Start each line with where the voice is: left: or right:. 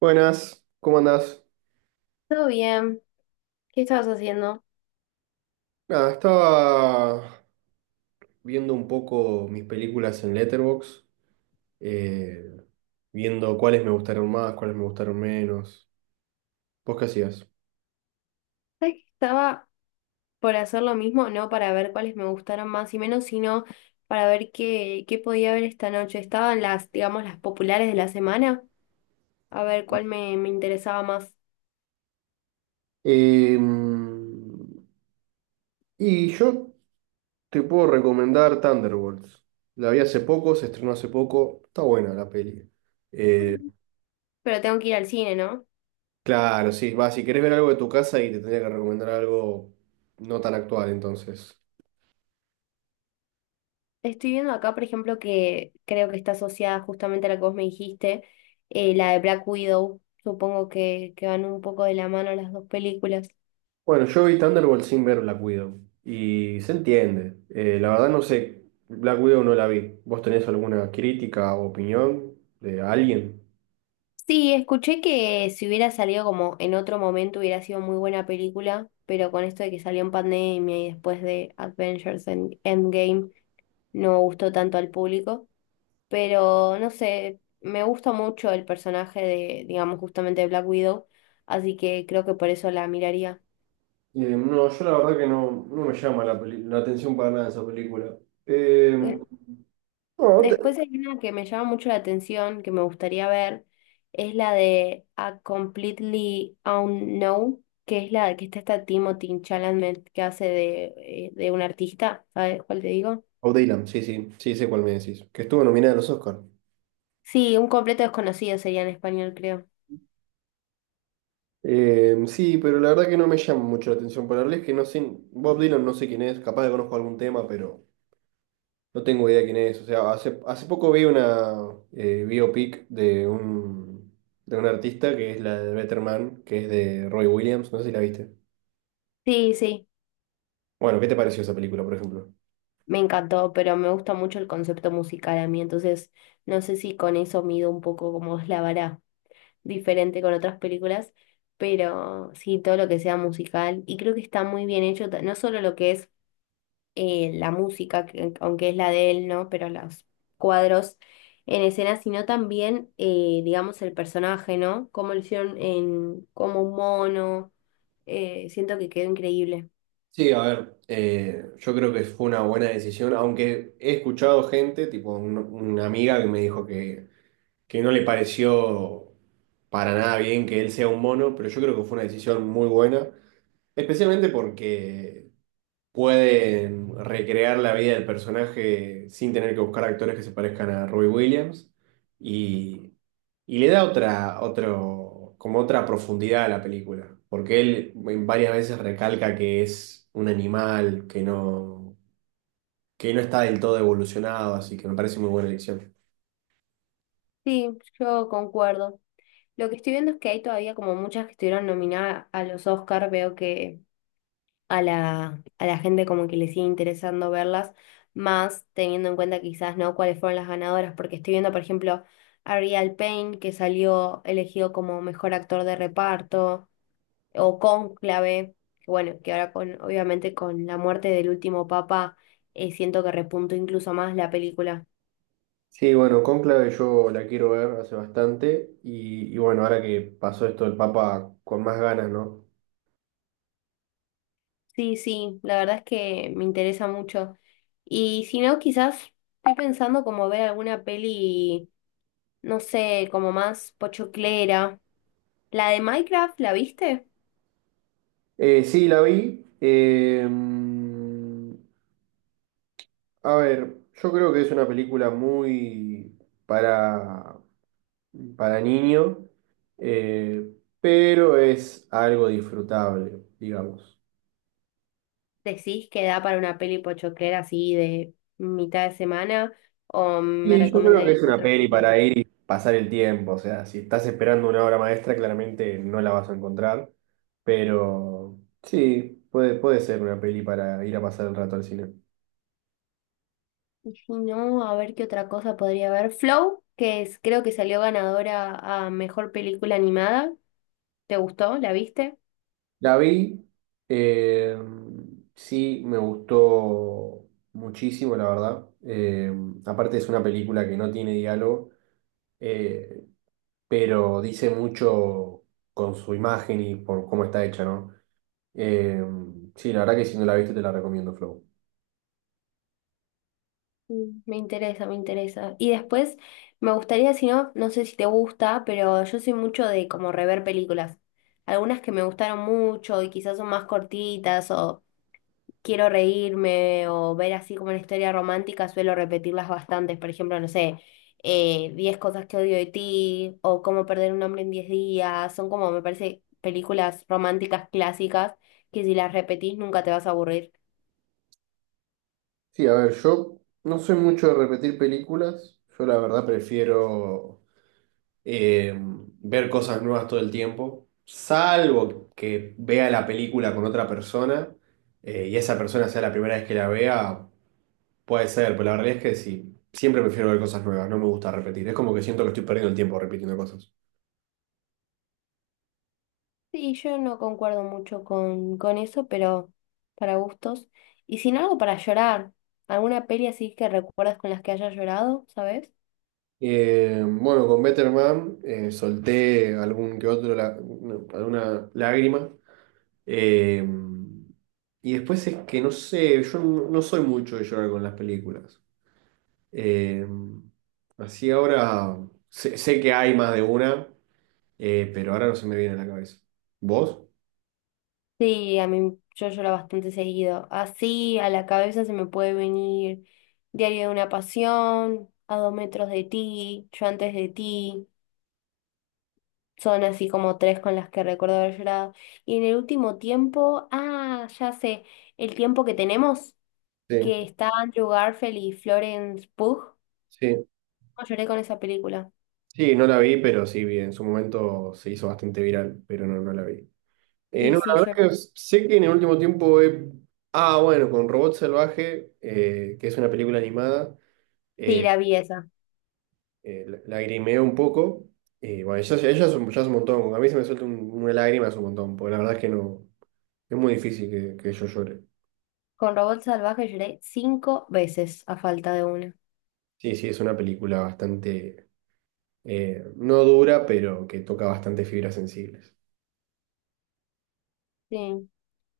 right: Buenas, ¿cómo andás?
left: Todo bien. ¿Qué estabas haciendo?
right: Nada, estaba viendo un poco mis películas en Letterboxd, eh, viendo cuáles me gustaron más, cuáles me gustaron menos. ¿Vos qué hacías?
left: ¿Sabes que estaba por hacer lo mismo? No para ver cuáles me gustaron más y menos, sino para ver qué podía ver esta noche. Estaban las, digamos, las populares de la semana, a ver cuál me interesaba más.
right: Eh, y yo te puedo recomendar Thunderbolts. La vi hace poco, se estrenó hace poco, está buena la peli.
left: Mm. Pero tengo que ir al cine, ¿no?
right: Claro, sí, va, si querés ver algo de tu casa y te tendría que recomendar algo no tan actual, entonces.
left: Estoy viendo acá, por ejemplo, que creo que está asociada justamente a la que vos me dijiste, la de Black Widow. Supongo que van un poco de la mano las dos películas.
right: Bueno, yo vi Thunderbolt sin ver Black Widow y se entiende. La verdad no sé, Black Widow no la vi. ¿Vos tenés alguna crítica o opinión de alguien?
left: Sí, escuché que si hubiera salido como en otro momento hubiera sido muy buena película, pero con esto de que salió en pandemia y después de Avengers Endgame no gustó tanto al público, pero no sé, me gusta mucho el personaje de, digamos, justamente de Black Widow, así que creo que por eso la miraría.
right: No, yo la verdad que no me llama la atención para nada esa película. Eh, no,
left: Después hay una que me llama mucho la atención, que me gustaría ver, es la de A Completely Unknown, que es la que está esta Timothy Chalamet que hace de un artista, ¿sabes cuál te digo?
right: o Dylan, sí, sí, sí, sé cuál me decís. Que estuvo nominada a los Oscars.
left: Sí, un completo desconocido sería en español, creo.
right: Sí, pero la verdad que no me llama mucho la atención para hablar. Es que no sé, Bob Dylan no sé quién es, capaz de conozco algún tema, pero no tengo idea quién es. O sea, hace poco vi una biopic de de un artista que es la de Better Man, que es de Roy Williams. No sé si la viste.
left: Sí, sí,
right: Bueno, ¿qué te pareció esa película, por ejemplo?
left: me encantó, pero me gusta mucho el concepto musical a mí, entonces no sé si con eso mido un poco cómo es la vara diferente con otras películas, pero sí, todo lo que sea musical, y creo que está muy bien hecho, no solo lo que es la música, aunque es la de él, ¿no? Pero los cuadros en escena, sino también, digamos, el personaje, ¿no? Cómo lo hicieron en, como un mono. Siento que quedó increíble.
right: Sí, a ver, yo creo que fue una buena decisión, aunque he escuchado gente, tipo una amiga que me dijo que no le pareció para nada bien que él sea un mono, pero yo creo que fue una decisión muy buena. Especialmente porque pueden recrear la vida del personaje sin tener que buscar actores que se parezcan a Robbie Williams y, y le da otro, como otra profundidad a la película, porque él en varias veces recalca que es un animal que que no está del todo evolucionado, así que me parece muy buena elección.
left: Sí, yo concuerdo. Lo que estoy viendo es que hay todavía como muchas que estuvieron nominadas a los Oscar, veo que a la gente como que le sigue interesando verlas, más teniendo en cuenta quizás, ¿no? Cuáles fueron las ganadoras, porque estoy viendo, por ejemplo, Ariel Payne, que salió elegido como mejor actor de reparto, o Cónclave, que bueno, que ahora con, obviamente con la muerte del último papa, siento que repuntó incluso más la película.
right: Sí, bueno, Cónclave yo la quiero ver hace bastante y bueno, ahora que pasó esto del Papa con más ganas, ¿no?
left: Sí, sí, la verdad es que me interesa mucho. Y si no, quizás estoy pensando como ver alguna peli, no sé, como más pochoclera. La de Minecraft, ¿la viste?
right: Sí, la vi. A ver, yo creo que es una película muy para, para niño, eh, pero es algo disfrutable, digamos.
left: ¿Decís que da para una peli pochoclera así de mitad de semana? ¿O me
right: Y yo creo que
left: recomendarías
right: es una
left: otra
right: peli
left: cosa?
right: para ir y pasar el tiempo. O sea, si estás esperando una obra maestra, claramente no la vas a encontrar. Pero sí, puede ser una peli para ir a pasar el rato al cine.
left: Y si no, a ver qué otra cosa podría haber. Flow, que es, creo que salió ganadora a mejor película animada. ¿Te gustó? ¿La viste?
right: La vi, eh, sí, me gustó muchísimo, la verdad. Aparte es una película que no tiene diálogo, eh, pero dice mucho con su imagen y por cómo está hecha, ¿no? Eh, sí, la verdad que si no la viste te la recomiendo, Flow.
left: Mm, me interesa, me interesa. Y después, me gustaría, si no, no sé si te gusta, pero yo soy mucho de como rever películas. Algunas que me gustaron mucho y quizás son más cortitas o quiero reírme o ver así como una historia romántica, suelo repetirlas bastantes. Por ejemplo, no sé, 10 cosas que odio de ti o cómo perder un hombre en 10 días. Son como, me parece, películas románticas clásicas que si las repetís nunca te vas a aburrir.
right: Sí, a ver, yo no soy mucho de repetir películas. Yo la verdad prefiero eh, ver cosas nuevas todo el tiempo, salvo que vea la película con otra persona y esa persona sea la primera vez que la vea. Puede ser, pero la realidad es que sí. Siempre prefiero ver cosas nuevas, no me gusta repetir. Es como que siento que estoy perdiendo el tiempo repitiendo cosas.
left: Sí, yo no concuerdo mucho con eso, pero para gustos. Y sin algo para llorar, alguna peli así que recuerdas con las que hayas llorado, ¿sabes?
right: Bueno, con Better Man solté algún que otro, no, alguna lágrima. Eh, y después es que no sé, yo no soy mucho de llorar con las películas. Eh, Así ahora sé que hay más de una, pero ahora no se me viene a la cabeza. ¿Vos?
left: Sí, a mí yo lloro bastante seguido. Así a la cabeza se me puede venir Diario de una pasión, A dos metros de ti, Yo antes de ti. Son así como tres con las que recuerdo haber llorado. Y en el último tiempo, ah, ya sé, el tiempo que tenemos,
right: Sí,
left: que está Andrew Garfield y Florence Pugh.
right: sí.
left: No, lloré con esa película.
right: Sí, no la vi, pero sí vi. En su momento se hizo bastante viral, pero no, no la vi.
left: Sí,
right: No, la
left: sí,
right: verdad
left: lloré.
right: que sé que en el último tiempo he... Ah, bueno, con Robot Salvaje, que es una película animada.
left: Sí, la vi esa.
right: Lagrimeo un poco. Y bueno, ya es ya es un montón. A mí se me suelta una lágrima, es un montón, porque la verdad es que no, es muy difícil que yo llore.
left: Con Robot Salvaje lloré cinco veces a falta de una.
right: Sí, sí, es una película bastante, no dura, pero que toca bastante fibras sensibles.
left: Sí.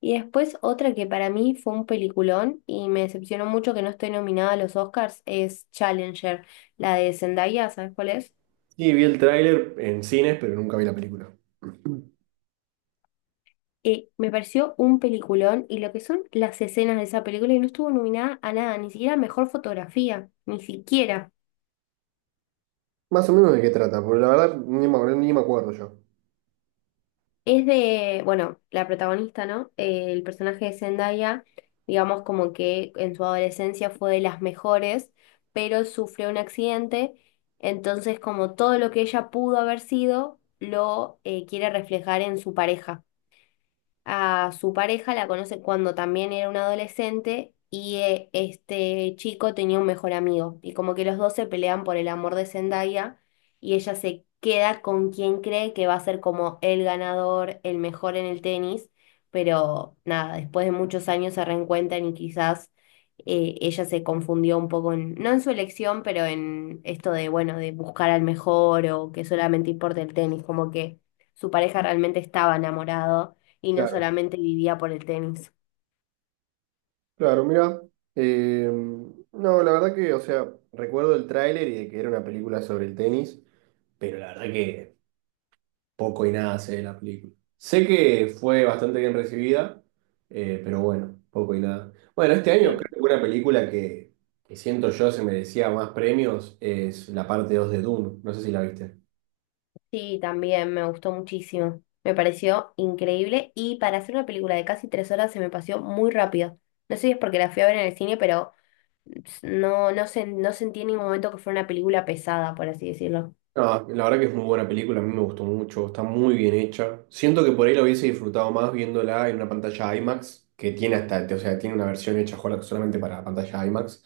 left: Y después otra que para mí fue un peliculón y me decepcionó mucho que no esté nominada a los Oscars es Challenger, la de Zendaya, ¿sabes cuál es?
right: Sí, vi el tráiler en cines, pero nunca vi la película.
left: Me pareció un peliculón y lo que son las escenas de esa película y no estuvo nominada a nada, ni siquiera a mejor fotografía, ni siquiera.
right: Más o menos de qué trata, porque la verdad ni me acuerdo yo.
left: Es de, bueno, la protagonista, ¿no? El personaje de Zendaya, digamos como que en su adolescencia fue de las mejores, pero sufrió un accidente, entonces como todo lo que ella pudo haber sido, lo quiere reflejar en su pareja a su pareja, la conoce cuando también era un adolescente y este chico tenía un mejor amigo. Y como que los dos se pelean por el amor de Zendaya y ella se queda con quien cree que va a ser como el ganador, el mejor en el tenis. Pero nada, después de muchos años se reencuentran y quizás ella se confundió un poco, no en su elección, pero en esto de, bueno, de buscar al mejor o que solamente importa el tenis, como que su pareja realmente estaba enamorado y no
right: Claro,
left: solamente vivía por el tenis.
right: claro, mira. eh, no, la verdad que, o sea, recuerdo el tráiler y de que era una película sobre el tenis, pero la verdad que poco y nada sé de la película. Sé que fue bastante bien recibida, pero bueno, poco y nada. Bueno, este año creo
left: Sí,
right: que una película que siento yo se merecía más premios es la parte 2 de Dune. No sé si la viste.
left: sí, también me gustó muchísimo. Me pareció increíble y para hacer una película de casi 3 horas se me pasó muy rápido. No sé si es porque la fui a ver en el cine, pero no, no sentí en ningún momento que fuera una película pesada, por así decirlo.
right: No, la verdad que es muy buena película, a mí me gustó mucho, está muy bien hecha. Siento que por ahí la hubiese disfrutado más viéndola en una pantalla IMAX, que tiene hasta, o sea, tiene una versión hecha solamente para la pantalla IMAX.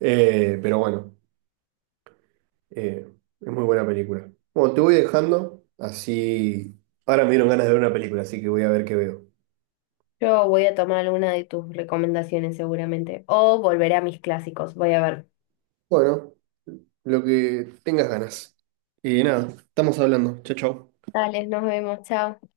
right: Eh, pero bueno. Eh, es muy buena película. Bueno, te voy dejando, así... Ahora me dieron ganas de ver una película, así que voy a ver qué veo.
left: Yo voy a tomar alguna de tus recomendaciones seguramente o volveré a mis clásicos. Voy a ver.
right: Bueno, lo que tengas ganas. Y nada, estamos hablando. Chau, chau.
left: Dale, nos vemos, chao.